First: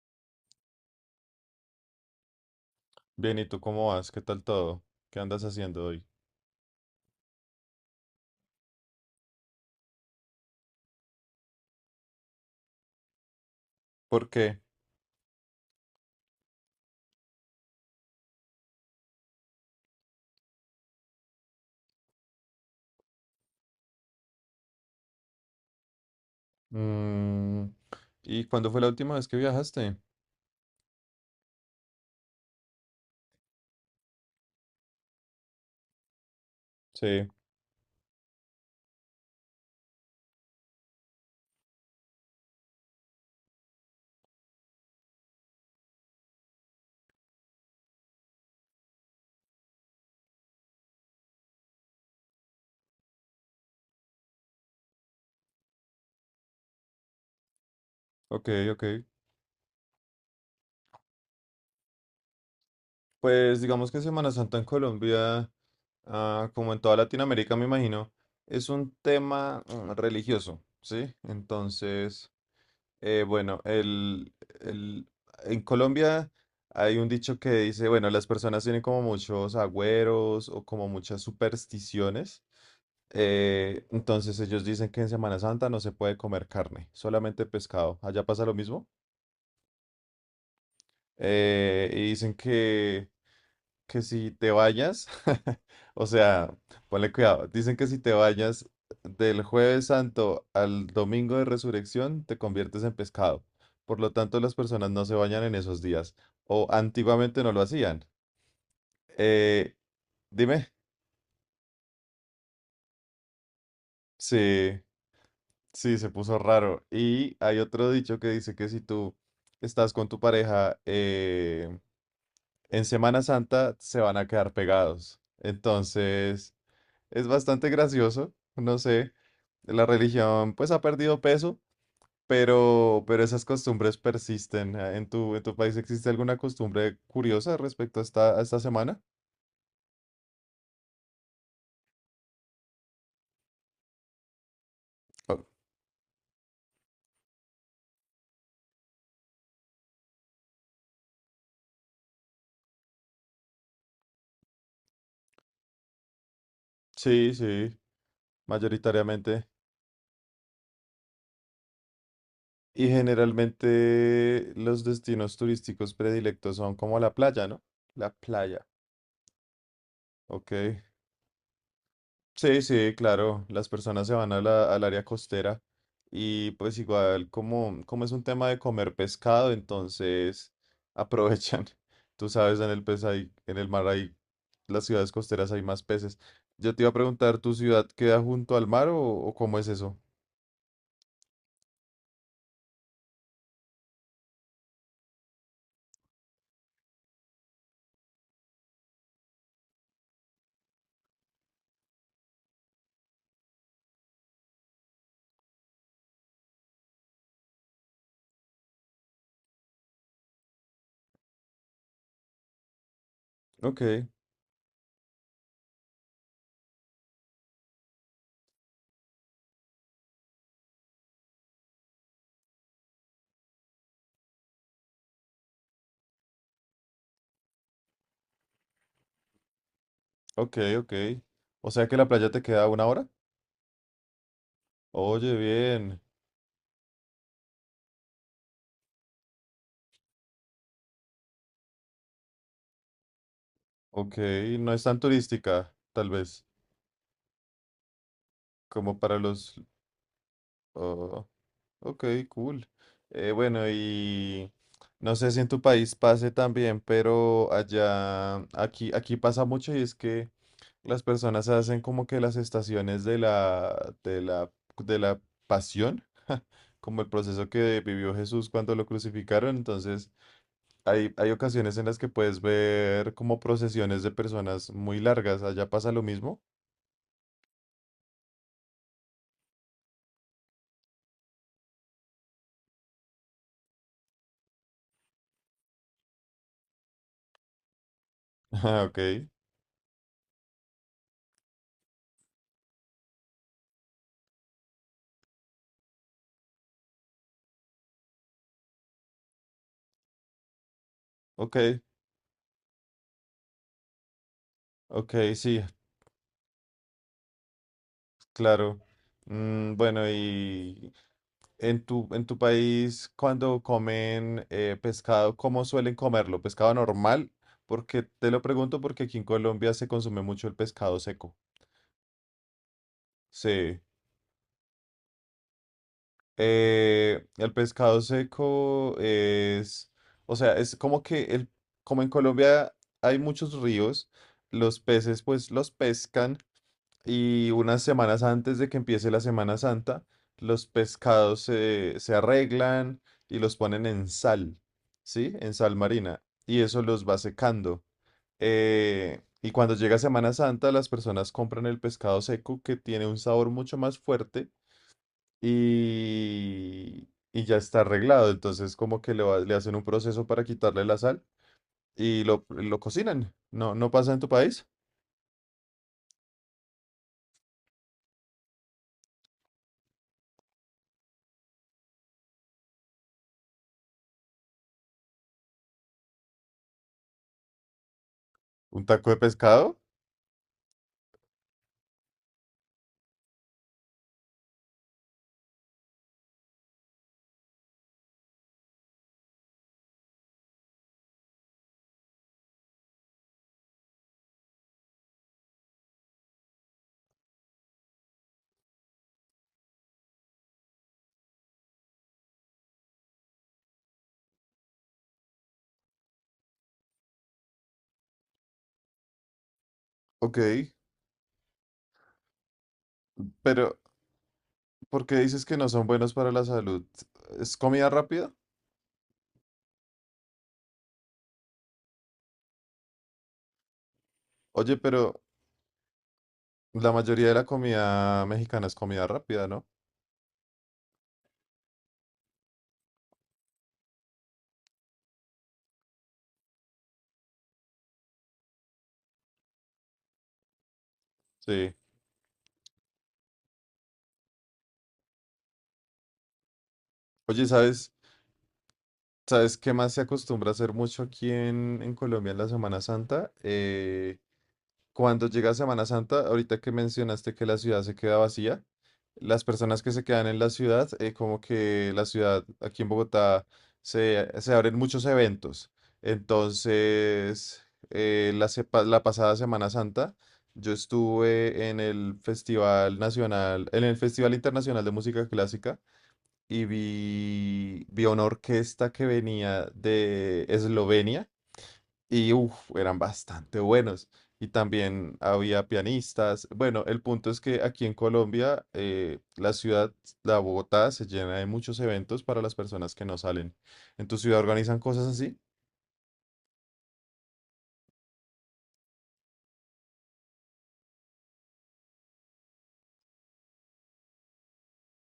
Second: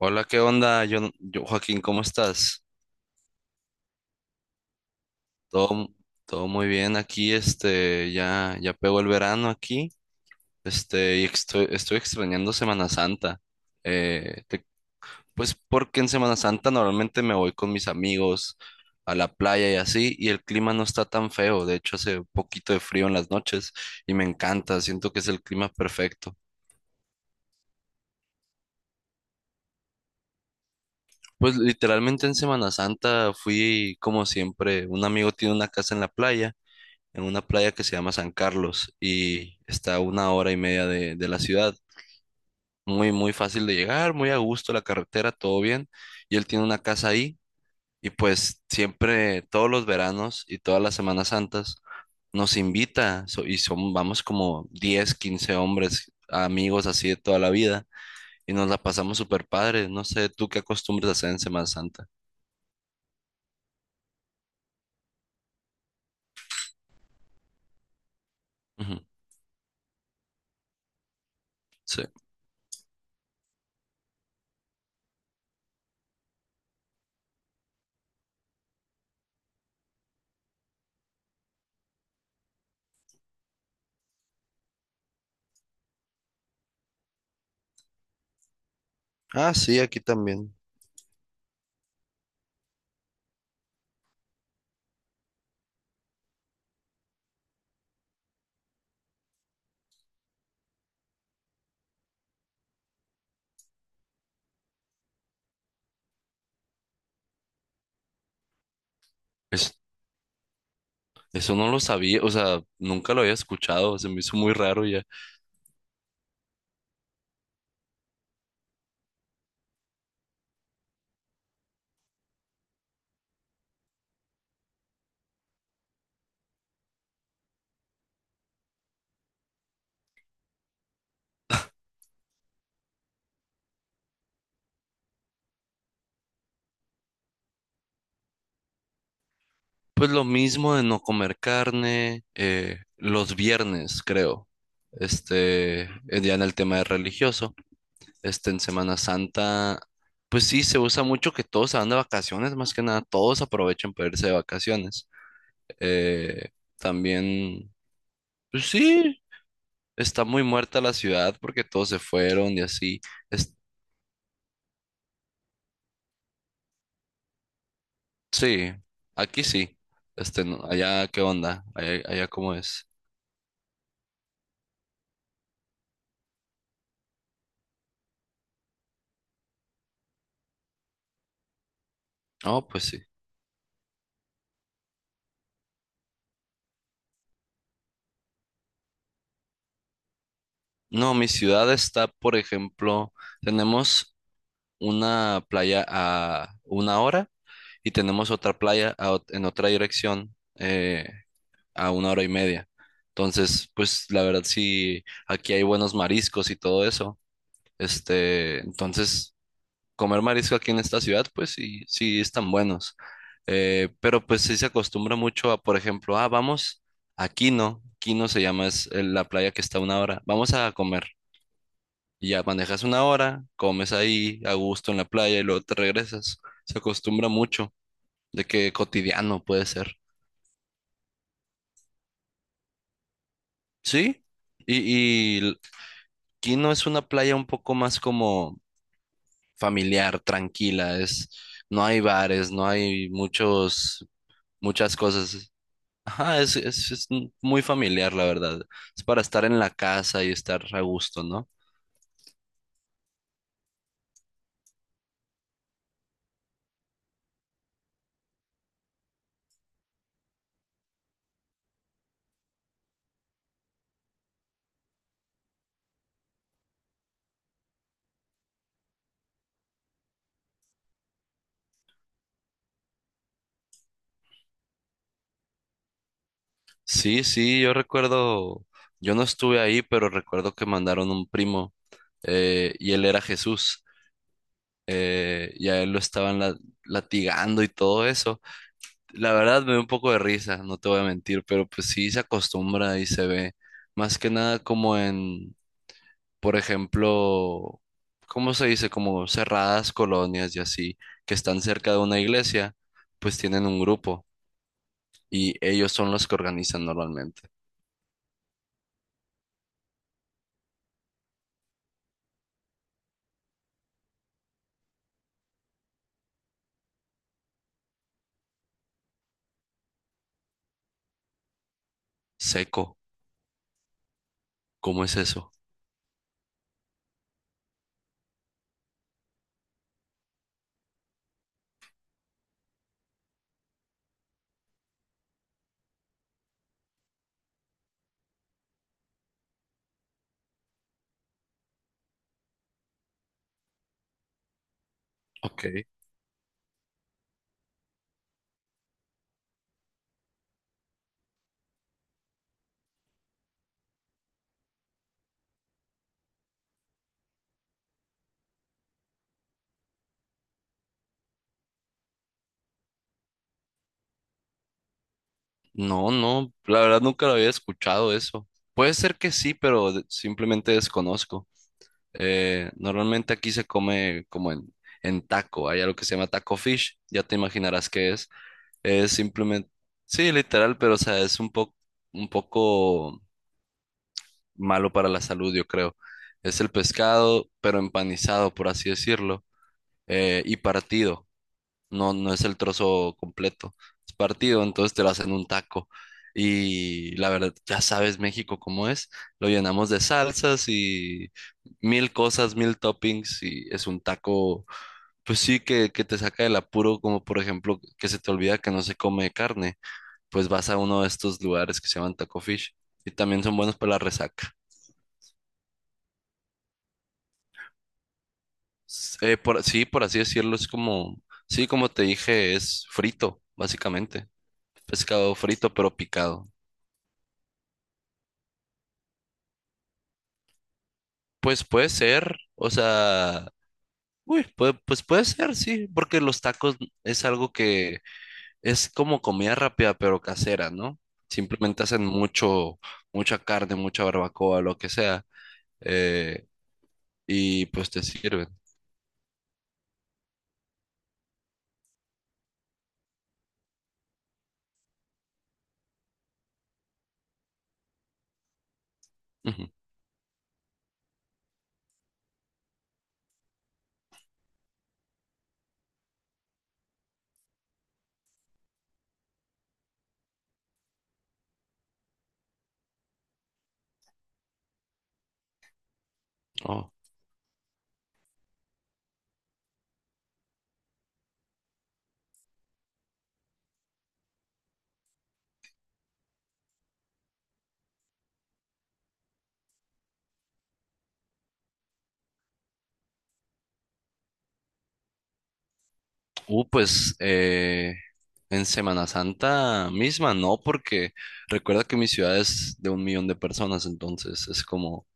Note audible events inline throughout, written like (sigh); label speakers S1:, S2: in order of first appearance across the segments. S1: Hola, ¿qué onda? Joaquín, ¿cómo estás?
S2: Bien, ¿y tú cómo vas? ¿Qué tal todo? ¿Qué andas haciendo
S1: Todo,
S2: hoy?
S1: todo muy bien aquí, ya pegó el verano aquí, y estoy extrañando Semana Santa.
S2: ¿Por
S1: Eh,
S2: qué?
S1: te- pues porque en Semana Santa normalmente me voy con mis amigos a la playa y así, y el clima no está tan feo, de hecho hace un poquito de frío en las noches y me encanta, siento que es el clima perfecto.
S2: Mm, ¿y cuándo fue la última vez que viajaste?
S1: Pues literalmente en Semana Santa fui como siempre, un amigo tiene una casa en la playa. En
S2: Sí,
S1: una playa que se llama San Carlos y está a una hora y media de la ciudad. Muy, muy fácil de llegar, muy a gusto la carretera, todo bien. Y él tiene una casa ahí y pues siempre, todos los veranos y todas las Semanas Santas, nos invita y son, vamos como 10 15 hombres, amigos así de toda la vida
S2: ok,
S1: y nos la
S2: ok.
S1: pasamos súper padre. No sé, ¿tú qué acostumbras a hacer en Semana Santa?
S2: Pues digamos que Semana Santa en Colombia, ah, como en toda Latinoamérica, me imagino, es un
S1: Ujú.
S2: tema religioso, ¿sí?
S1: Sí.
S2: Entonces... bueno, el- en Colombia hay un dicho que dice, bueno, las personas tienen como muchos agüeros o como muchas supersticiones. Entonces ellos dicen que en Semana Santa no se puede comer carne, solamente pescado. Allá pasa lo mismo.
S1: Ah, sí, aquí también.
S2: Y dicen que si te vayas, (laughs) o sea, ponle cuidado, dicen que si te vayas del jueves santo al domingo de resurrección, te conviertes en pescado. Por lo tanto, las personas no se bañan en esos días, o antiguamente no lo hacían. Eh, Dime,
S1: Eso no lo sabía, o sea, nunca lo había escuchado, se me hizo muy
S2: sí,
S1: raro ya.
S2: sí, se puso raro. Y hay otro dicho que dice que si tú estás con tu pareja en Semana Santa, se van a quedar pegados. Entonces... Es bastante gracioso, no sé. La religión pues ha perdido peso, pero esas costumbres persisten. Ah, ¿en tu país existe alguna costumbre curiosa respecto a esta semana?
S1: Pues lo mismo de no comer carne, los viernes, creo.
S2: Oh,
S1: Ya en el tema de religioso, en Semana Santa, pues sí, se usa mucho que todos se van de vacaciones, más que nada, todos aprovechan para irse de vacaciones. Eh,
S2: sí,
S1: también,
S2: sí,
S1: pues sí,
S2: mayoritariamente.
S1: está muy muerta la ciudad porque todos se fueron y
S2: Y
S1: así.
S2: generalmente los destinos turísticos predilectos son como la playa, ¿no? La playa,
S1: Sí, aquí sí. Este,
S2: ok.
S1: no- allá, ¿qué onda? Allá, ¿cómo
S2: Sí,
S1: es?
S2: sí, claro, las personas se van a al área costera y pues igual como, como es un tema de comer pescado, entonces aprovechan. (laughs) Tú sabes,
S1: Oh, pues sí.
S2: en el mar hay, las ciudades costeras hay más peces. Yo te iba a preguntar, ¿tu ciudad queda junto al mar o cómo es eso?
S1: No, mi ciudad está, por ejemplo, tenemos una playa a una hora y tenemos otra playa en otra dirección a una hora y media. Entonces, pues la verdad sí, aquí hay buenos mariscos y todo eso. Entonces comer marisco aquí en esta ciudad, pues sí, sí están buenos. Eh,
S2: Ok,
S1: pero pues sí se acostumbra mucho a, por ejemplo, ah, vamos a Quino, Quino se llama, es la playa que está a una hora, vamos a comer. Y ya manejas una hora, comes ahí a gusto en la playa y luego te regresas. Se acostumbra mucho de que cotidiano puede ser.
S2: ok, ok. O sea que la playa te queda a 1 hora.
S1: Sí,
S2: Oye,
S1: y, y l-
S2: bien.
S1: Quino es una playa un poco más como familiar, tranquila, es, no hay bares, no hay
S2: Ok, no es
S1: muchas
S2: tan
S1: cosas.
S2: turística, tal
S1: Ajá,
S2: vez,
S1: es muy familiar, la verdad.
S2: como
S1: Es
S2: para
S1: para estar en
S2: los...
S1: la casa y estar a gusto,
S2: Oh.
S1: ¿no?
S2: Ok, cool. Bueno, y no sé si en tu país pase también, pero allá, aquí pasa mucho y es que las personas hacen como que las estaciones de la pasión, como el proceso que vivió Jesús cuando lo crucificaron. Entonces, hay ocasiones en las que puedes ver como procesiones de personas muy largas. Allá pasa lo mismo.
S1: Sí, sí, yo recuerdo, yo no estuve ahí, pero recuerdo que mandaron un primo y él era Jesús y a él lo estaban latigando y todo eso.
S2: (laughs) Ah, ok,
S1: La verdad me dio un poco de risa, no te voy a mentir, pero pues sí se acostumbra y se ve más que nada como en... por ejemplo, ¿cómo se dice? Como cerradas colonias y así, que
S2: ok,
S1: están cerca de una iglesia, pues tienen un grupo
S2: ok,
S1: y
S2: sí,
S1: ellos son los que organizan normalmente.
S2: claro. Mm, bueno, y... En tu país, cuando comen pescado, ¿cómo suelen comerlo? ¿Pescado normal? Porque te lo pregunto porque aquí en Colombia se consume mucho el pescado seco.
S1: Seco,
S2: Sí.
S1: ¿cómo es eso?
S2: El pescado seco es, o sea, es como que el, como en Colombia hay muchos ríos, los peces pues los pescan y unas semanas antes de que empiece la Semana Santa, los pescados se arreglan y los ponen en sal, ¿sí? En
S1: Ok.
S2: sal marina. Y eso los va secando. Y cuando llega Semana Santa, las personas compran el pescado seco que tiene un sabor mucho más fuerte y ya está arreglado. Entonces como que le, le hacen un proceso para quitarle la sal y lo cocinan. ¿No, no pasa en tu país?
S1: No, no, la verdad nunca lo había escuchado eso. Puede ser que sí, pero simplemente desconozco. Normalmente aquí se come como en taco, hay algo que se llama taco fish, ya te imaginarás qué es.
S2: ¿Un taco
S1: Es
S2: de
S1: simplemente,
S2: pescado?
S1: sí, literal, pero o sea, es un poco malo para la salud, yo creo. Es el pescado, pero empanizado, por así decirlo, y partido. No, no es el trozo completo. Es partido, entonces te lo hacen un taco. Y la verdad, ya sabes México cómo es. Lo llenamos de salsas y mil cosas, mil toppings y es un taco, pues sí, que te saca del apuro, como por ejemplo que se te olvida que no se come carne,
S2: Ok.
S1: pues vas a uno de estos lugares que se llaman Taco Fish y también son buenos
S2: Pero,
S1: para la resaca.
S2: ¿por qué dices que no son buenos para la salud? ¿Es comida rápida?
S1: Sí, por así decirlo, es como, sí, como te dije, es frito, básicamente.
S2: Oye, pero
S1: Pescado frito, pero picado.
S2: la mayoría de la comida mexicana es comida rápida, ¿no?
S1: Pues puede ser, o sea, uy, pues puede ser, sí, porque los tacos es algo que es como comida rápida, pero casera, ¿no?
S2: Sí.
S1: Simplemente hacen mucha carne, mucha barbacoa, lo que sea, eh,
S2: Oye,
S1: y pues te sirven.
S2: sabes qué más se acostumbra a hacer mucho aquí en Colombia en la Semana Santa? Cuando llega Semana Santa, ahorita que mencionaste que la ciudad se queda vacía, las
S1: Ujú.
S2: personas que se quedan en la ciudad, como que la ciudad aquí en Bogotá se abren muchos eventos. Entonces, la pasada Semana Santa, yo estuve en el Festival Nacional, en el Festival Internacional de Música Clásica y
S1: Oh.
S2: vi una orquesta que venía de Eslovenia y uf, eran bastante buenos. Y también había pianistas. Bueno, el punto es que aquí en Colombia, la Bogotá se llena de muchos eventos para las personas que no salen. ¿En tu ciudad organizan cosas así?
S1: Pues en Semana Santa misma, no, porque recuerda que mi ciudad es de 1 millón de personas, entonces es como,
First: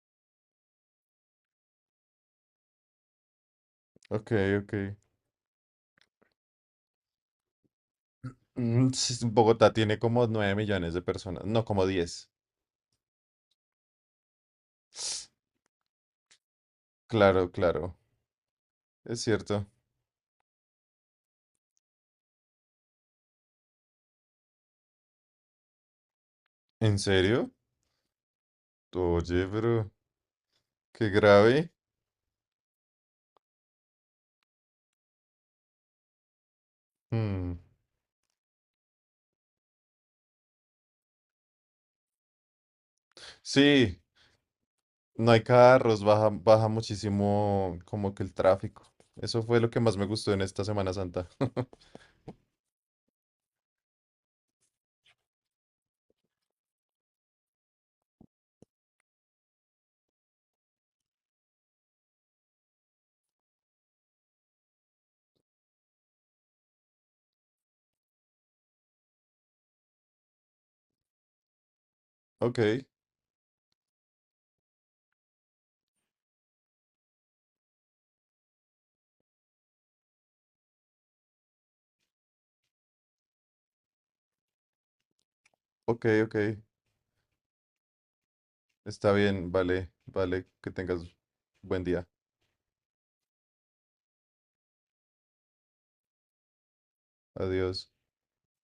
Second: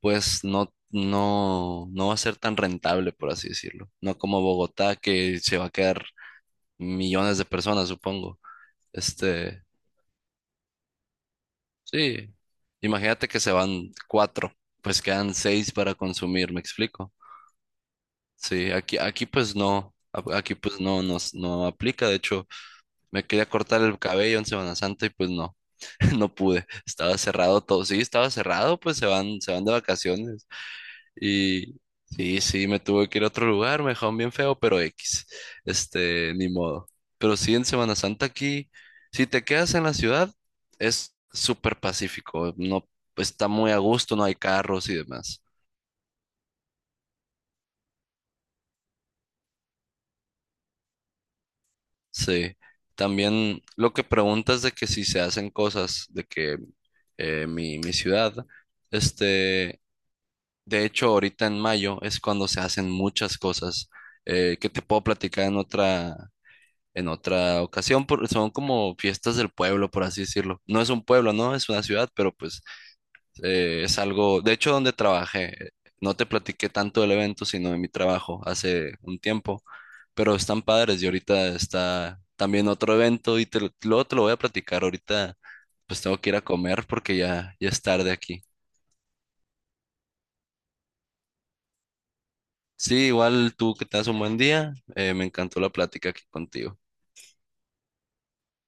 S1: pues no, no, no va a ser tan rentable, por así decirlo. No
S2: Ok,
S1: como
S2: ok.
S1: Bogotá, que se va a quedar millones de personas, supongo.
S2: Mm, sí,
S1: Este,
S2: Bogotá tiene como 9 millones de personas, no como 10.
S1: sí, imagínate que se van cuatro, pues quedan
S2: (sniffs)
S1: seis para consumir, ¿me explico?
S2: Claro, claro,
S1: Sí, aquí,
S2: es
S1: aquí pues
S2: cierto.
S1: no, aquí pues no, no, no aplica, de hecho. Me quería cortar el cabello en Semana Santa y pues no, (laughs) no pude.
S2: ¿En
S1: Estaba
S2: serio?
S1: cerrado todo. Sí, estaba cerrado, pues
S2: Oye,
S1: se van de
S2: pero
S1: vacaciones.
S2: qué grave.
S1: Y sí, sí, me tuve que ir a otro lugar, me dejaron bien feo, pero X. Ni modo. Pero sí,
S2: Mm.
S1: en Semana Santa aquí, si te quedas en la ciudad, es súper pacífico. No, está muy a
S2: Sí,
S1: gusto, no hay carros y
S2: no hay
S1: demás.
S2: carros, baja muchísimo como que el tráfico. Eso fue lo que más me gustó en esta Semana Santa. (laughs)
S1: Sí. También lo que preguntas de que si se hacen cosas, de que mi ciudad. Este, De hecho, ahorita en mayo es cuando se hacen muchas cosas que te puedo platicar en otra ocasión, porque son como fiestas del pueblo, por así decirlo. No es un pueblo, ¿no? Es una ciudad, pero
S2: Ok,
S1: pues es algo, de hecho, donde trabajé, no te platiqué tanto del evento, sino de mi trabajo hace un tiempo, pero están padres y ahorita está también otro evento luego te lo voy a platicar ahorita, pues
S2: ok,
S1: tengo que
S2: ok.
S1: ir a comer porque ya es tarde aquí.
S2: Está bien, vale, que tengas buen día.
S1: Sí, igual tú que tengas un buen día. Me encantó la plática aquí contigo.
S2: Adiós.